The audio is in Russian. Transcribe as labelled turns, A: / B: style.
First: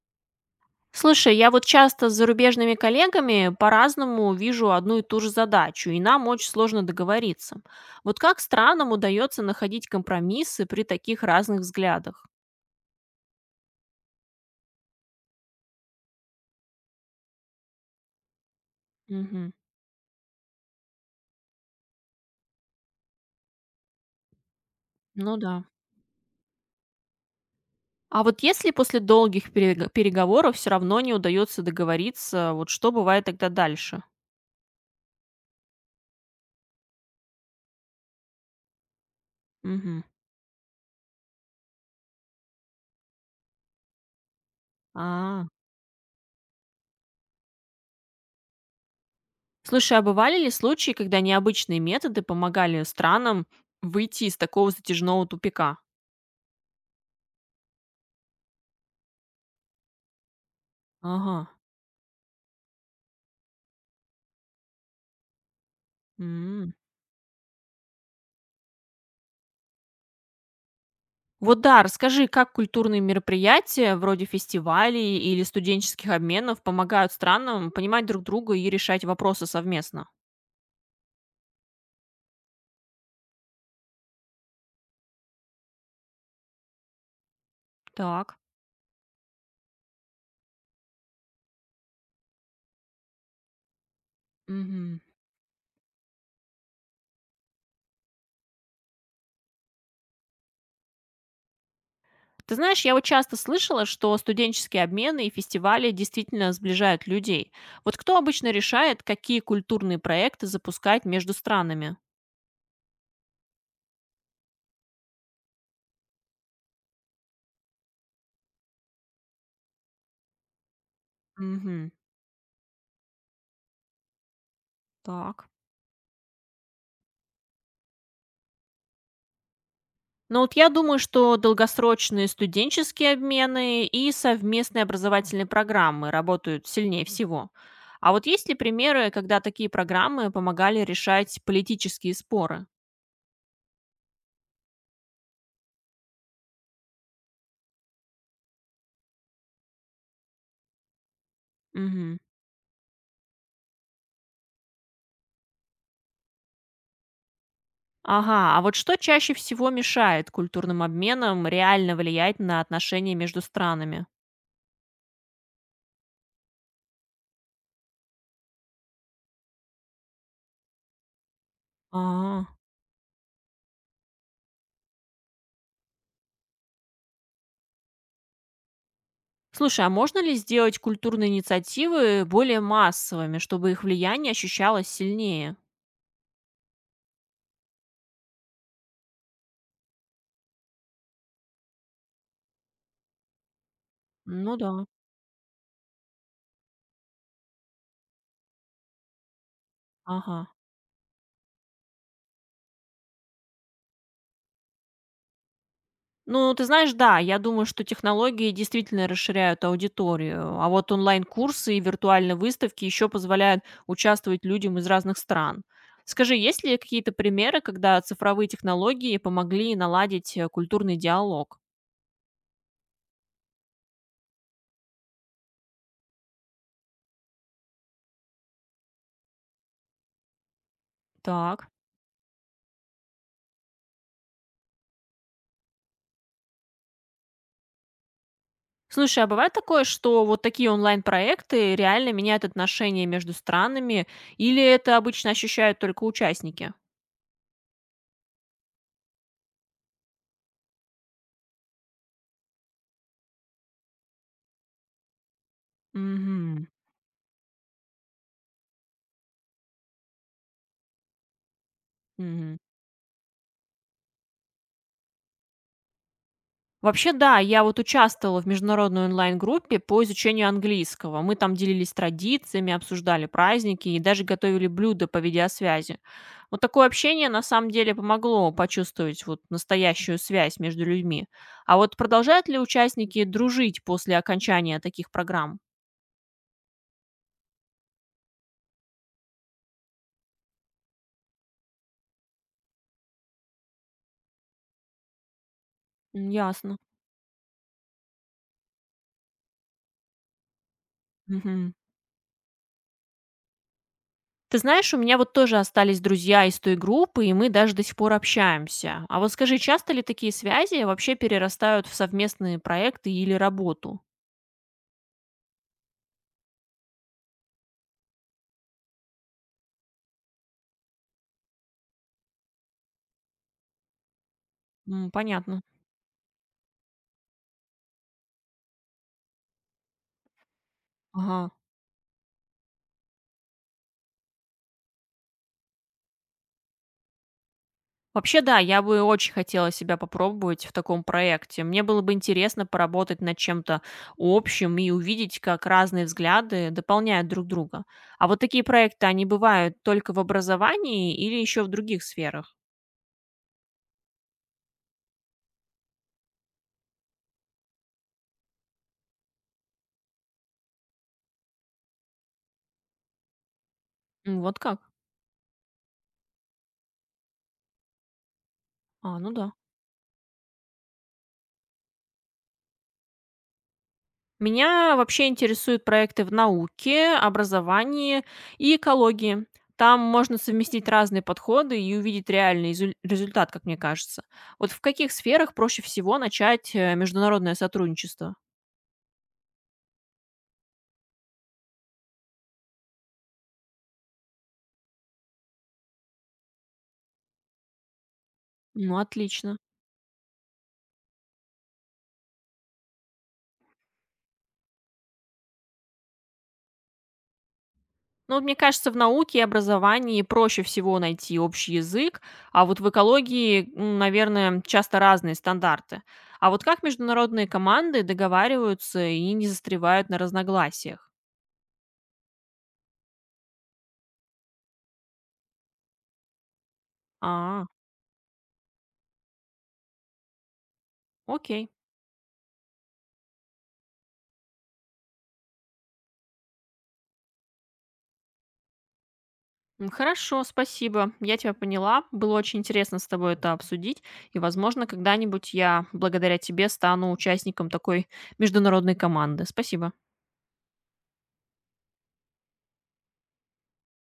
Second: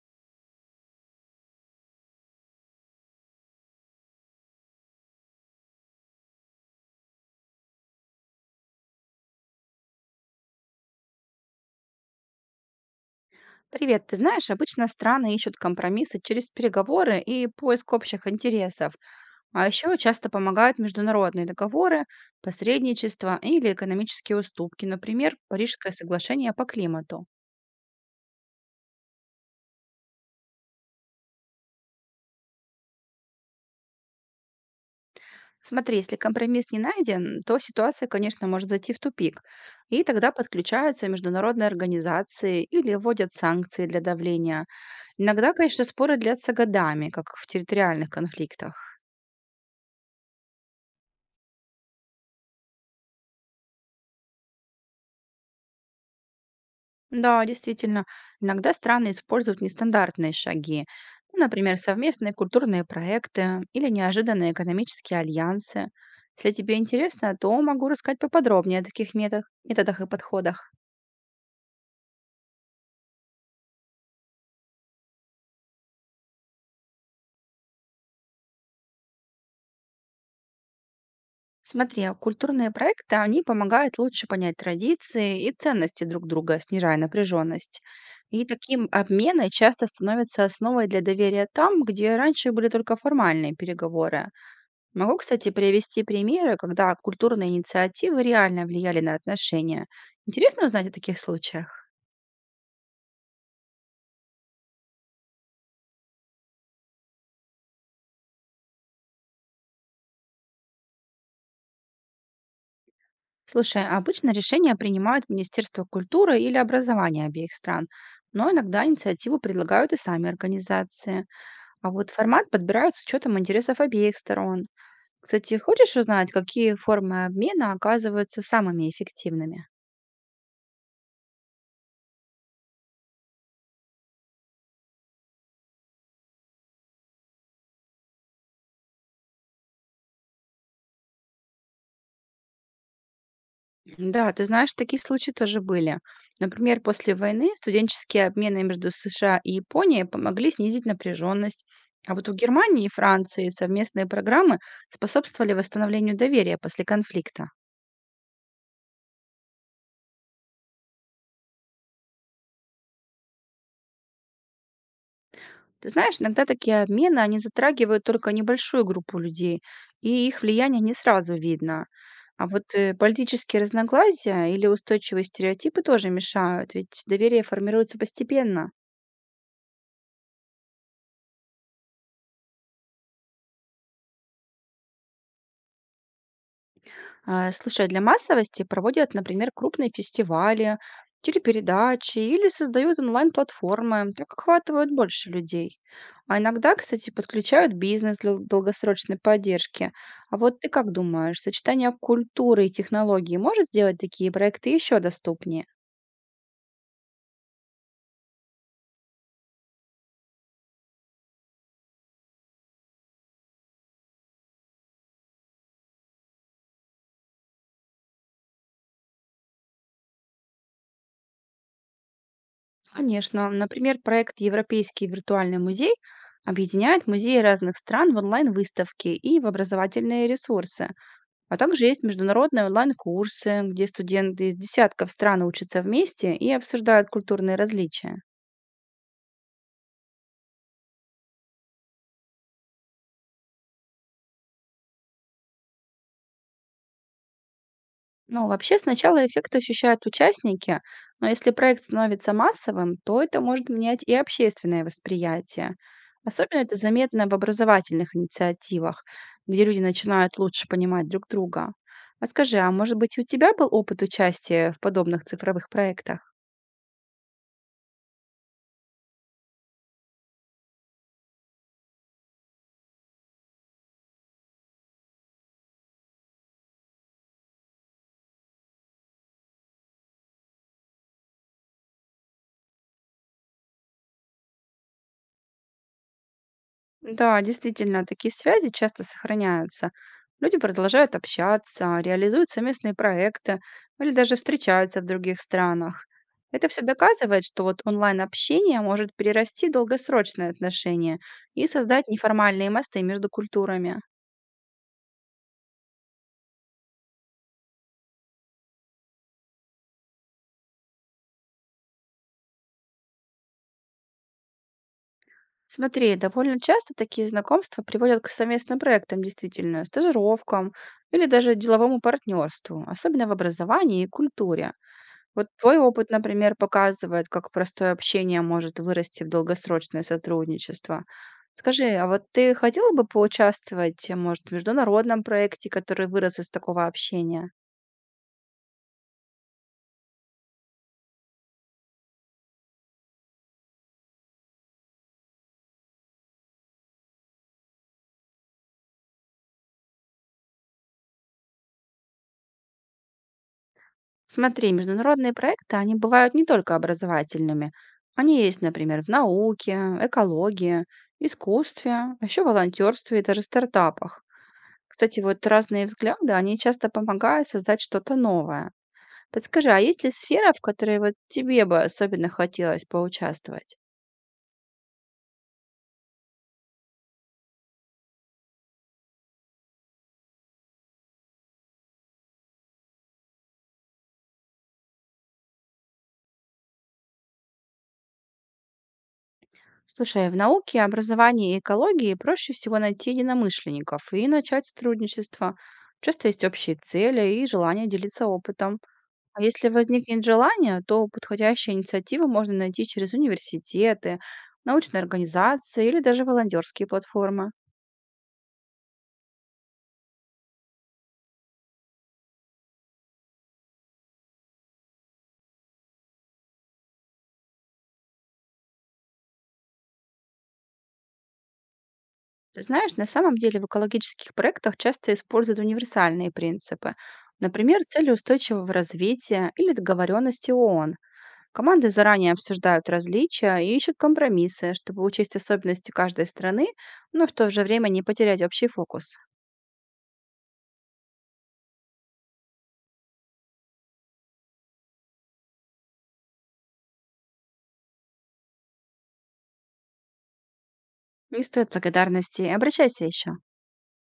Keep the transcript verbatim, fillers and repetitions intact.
A: Слушай, я вот часто с зарубежными коллегами по-разному вижу одну и ту же задачу, и нам очень сложно договориться. Вот как странам удается находить компромиссы при таких разных взглядах?
B: Привет, ты знаешь, обычно страны ищут компромиссы через переговоры и поиск общих интересов,
A: Мгм.
B: а еще часто помогают международные договоры, посредничество или экономические уступки, например,
A: Ну да.
B: Парижское соглашение по климату.
A: А вот если после долгих перег- переговоров все равно не удается договориться, вот что бывает тогда дальше?
B: Смотри, если компромисс не найден, то ситуация, конечно, может зайти в тупик, и
A: Мгм.
B: тогда подключаются международные организации или вводят санкции для давления.
A: А.
B: Иногда, конечно, споры длятся годами, как в территориальных конфликтах.
A: Слушай, а бывали ли случаи, когда необычные методы помогали странам выйти из такого затяжного тупика?
B: Да, действительно, иногда страны используют нестандартные шаги,
A: Ага.
B: ну, например, совместные культурные проекты или неожиданные экономические альянсы. Если
A: М.
B: тебе интересно, то могу рассказать поподробнее о таких методах, методах и подходах.
A: Вот да, расскажи, как культурные мероприятия вроде фестивалей или студенческих обменов помогают странам понимать друг друга и решать вопросы совместно?
B: Смотри, а культурные проекты, они помогают лучше понять традиции и ценности друг друга, снижая напряженность.
A: Так.
B: И таким обмены часто становятся основой для доверия там, где раньше были только формальные переговоры.
A: Мгм.
B: Могу, кстати, привести примеры, когда культурные инициативы реально влияли на отношения. Интересно узнать о таких случаях?
A: Ты знаешь, я вот часто слышала, что студенческие обмены и фестивали действительно сближают людей. Вот кто обычно решает, какие культурные проекты запускать между странами?
B: Слушай, а обычно решения принимают Министерство культуры или образования обеих стран, но иногда инициативу предлагают и сами организации. А
A: Мгм.
B: вот формат подбирают с учетом интересов обеих сторон.
A: Так.
B: Кстати, хочешь узнать, какие формы обмена оказываются самыми эффективными?
A: Но вот я думаю, что долгосрочные студенческие обмены и совместные образовательные программы работают сильнее всего. А вот есть ли примеры, когда такие программы помогали решать политические споры?
B: Да, ты знаешь, такие случаи тоже были. Например, после войны студенческие обмены между С Ш А и Японией помогли снизить напряженность. А
A: Мгм.
B: вот у Германии и Франции совместные программы способствовали восстановлению доверия после конфликта.
A: Ага, а вот что чаще всего мешает культурным обменам реально влиять на отношения между странами?
B: Ты знаешь, иногда такие обмены, они затрагивают только небольшую группу людей, и их влияние не сразу видно.
A: А.
B: А вот э, политические разногласия или устойчивые стереотипы тоже мешают, ведь доверие формируется постепенно.
A: Слушай, а можно ли сделать культурные инициативы более массовыми, чтобы их влияние ощущалось сильнее?
B: А, слушай, а для массовости проводят, например, крупные фестивали, телепередачи или создают онлайн-платформы, так
A: Ну да.
B: охватывают больше людей. А иногда, кстати, подключают бизнес для долгосрочной поддержки. А
A: Ага.
B: вот ты как думаешь, сочетание культуры и технологий может сделать такие проекты еще доступнее?
A: Ну, ты знаешь, да, я думаю, что технологии действительно расширяют аудиторию, а вот онлайн-курсы и виртуальные выставки еще позволяют участвовать людям из разных стран. Скажи, есть ли какие-то примеры, когда цифровые технологии помогли наладить э, культурный диалог?
B: Конечно. Например, проект «Европейский виртуальный музей» объединяет музеи разных стран в онлайн-выставки и в образовательные ресурсы. А
A: Так.
B: также есть международные онлайн-курсы, где студенты из десятков стран учатся вместе и обсуждают культурные различия.
A: Слушай, а бывает такое, что вот такие онлайн-проекты реально меняют отношения между странами, или это обычно ощущают только участники?
B: Ну, вообще, сначала эффект ощущают участники, но если проект становится массовым, то это может менять и общественное восприятие. Особенно
A: Угу.
B: это заметно в образовательных инициативах, где люди начинают лучше понимать друг друга. А скажи, а может быть, у тебя был опыт участия в подобных цифровых проектах?
A: Вообще, да, я вот участвовала в международной онлайн-группе по изучению английского. Мы там делились традициями, обсуждали праздники и даже готовили блюда по видеосвязи. Вот такое общение на самом деле помогло почувствовать вот настоящую связь между людьми. А вот продолжают ли участники дружить после окончания таких программ?
B: Да, действительно, такие связи часто сохраняются. Люди продолжают общаться, реализуют совместные проекты или даже встречаются в других странах.
A: М,
B: Это
A: ясно.
B: все доказывает, что вот онлайн-общение может перерасти в долгосрочные отношения и
A: Мгм.
B: создать неформальные мосты между культурами.
A: Ты знаешь, у меня вот тоже остались друзья из той группы, и мы даже до сих пор общаемся. А вот скажи, часто ли такие связи вообще перерастают в совместные проекты или работу?
B: Смотри, довольно часто такие знакомства приводят к совместным проектам, действительно, стажировкам или даже деловому партнерству, особенно в образовании и культуре.
A: М,
B: Вот
A: понятно.
B: твой опыт, например, показывает, как простое общение может вырасти в долгосрочное сотрудничество.
A: Ага.
B: Скажи, а вот ты хотела бы поучаствовать, э, может, в международном проекте, который вырос из такого общения?
A: Вообще, да, я бы очень хотела себя попробовать в таком проекте. Мне было бы интересно поработать над чем-то общим и увидеть, как разные взгляды дополняют друг друга. А вот такие проекты, они бывают только в образовании или еще в других сферах?
B: Смотри, международные проекты, они бывают не только образовательными. Они есть, например, в науке, экологии, искусстве, а еще волонтерстве и даже стартапах.
A: М, вот как?
B: Кстати, вот разные взгляды, они часто помогают создать что-то новое.
A: А, ну да.
B: Подскажи, а есть ли сфера, в которой вот тебе бы особенно хотелось поучаствовать?
A: Меня вообще интересуют проекты в науке, образовании и экологии. Там можно совместить разные подходы и увидеть реальный изю- результат, как мне кажется. Вот в каких сферах проще всего начать э, международное сотрудничество?
B: Слушай, в науке, образовании и экологии проще всего найти единомышленников и начать сотрудничество. Часто есть общие цели и желание делиться опытом.
A: Ну,
B: А
A: отлично.
B: если возникнет желание, то подходящие инициативы можно найти через университеты, научные организации или даже волонтерские платформы.
A: Ну, вот мне кажется, в науке и образовании проще всего найти общий язык, а вот в экологии, м, наверное, часто разные стандарты. А вот как международные команды договариваются и не застревают на разногласиях?
B: Ты знаешь, на самом деле в экологических проектах часто используют универсальные принципы.
A: А,
B: Например, цели устойчивого развития или договоренности О О Н.
A: окей.
B: Команды заранее обсуждают различия и ищут компромиссы, чтобы учесть особенности каждой страны, но в то же время не потерять общий фокус.
A: М, хорошо, спасибо. Я тебя поняла. Было очень интересно с тобой это обсудить. И, возможно, когда-нибудь я благодаря тебе стану участником такой международной команды. Спасибо.
B: Не стоит благодарности, обращайся еще.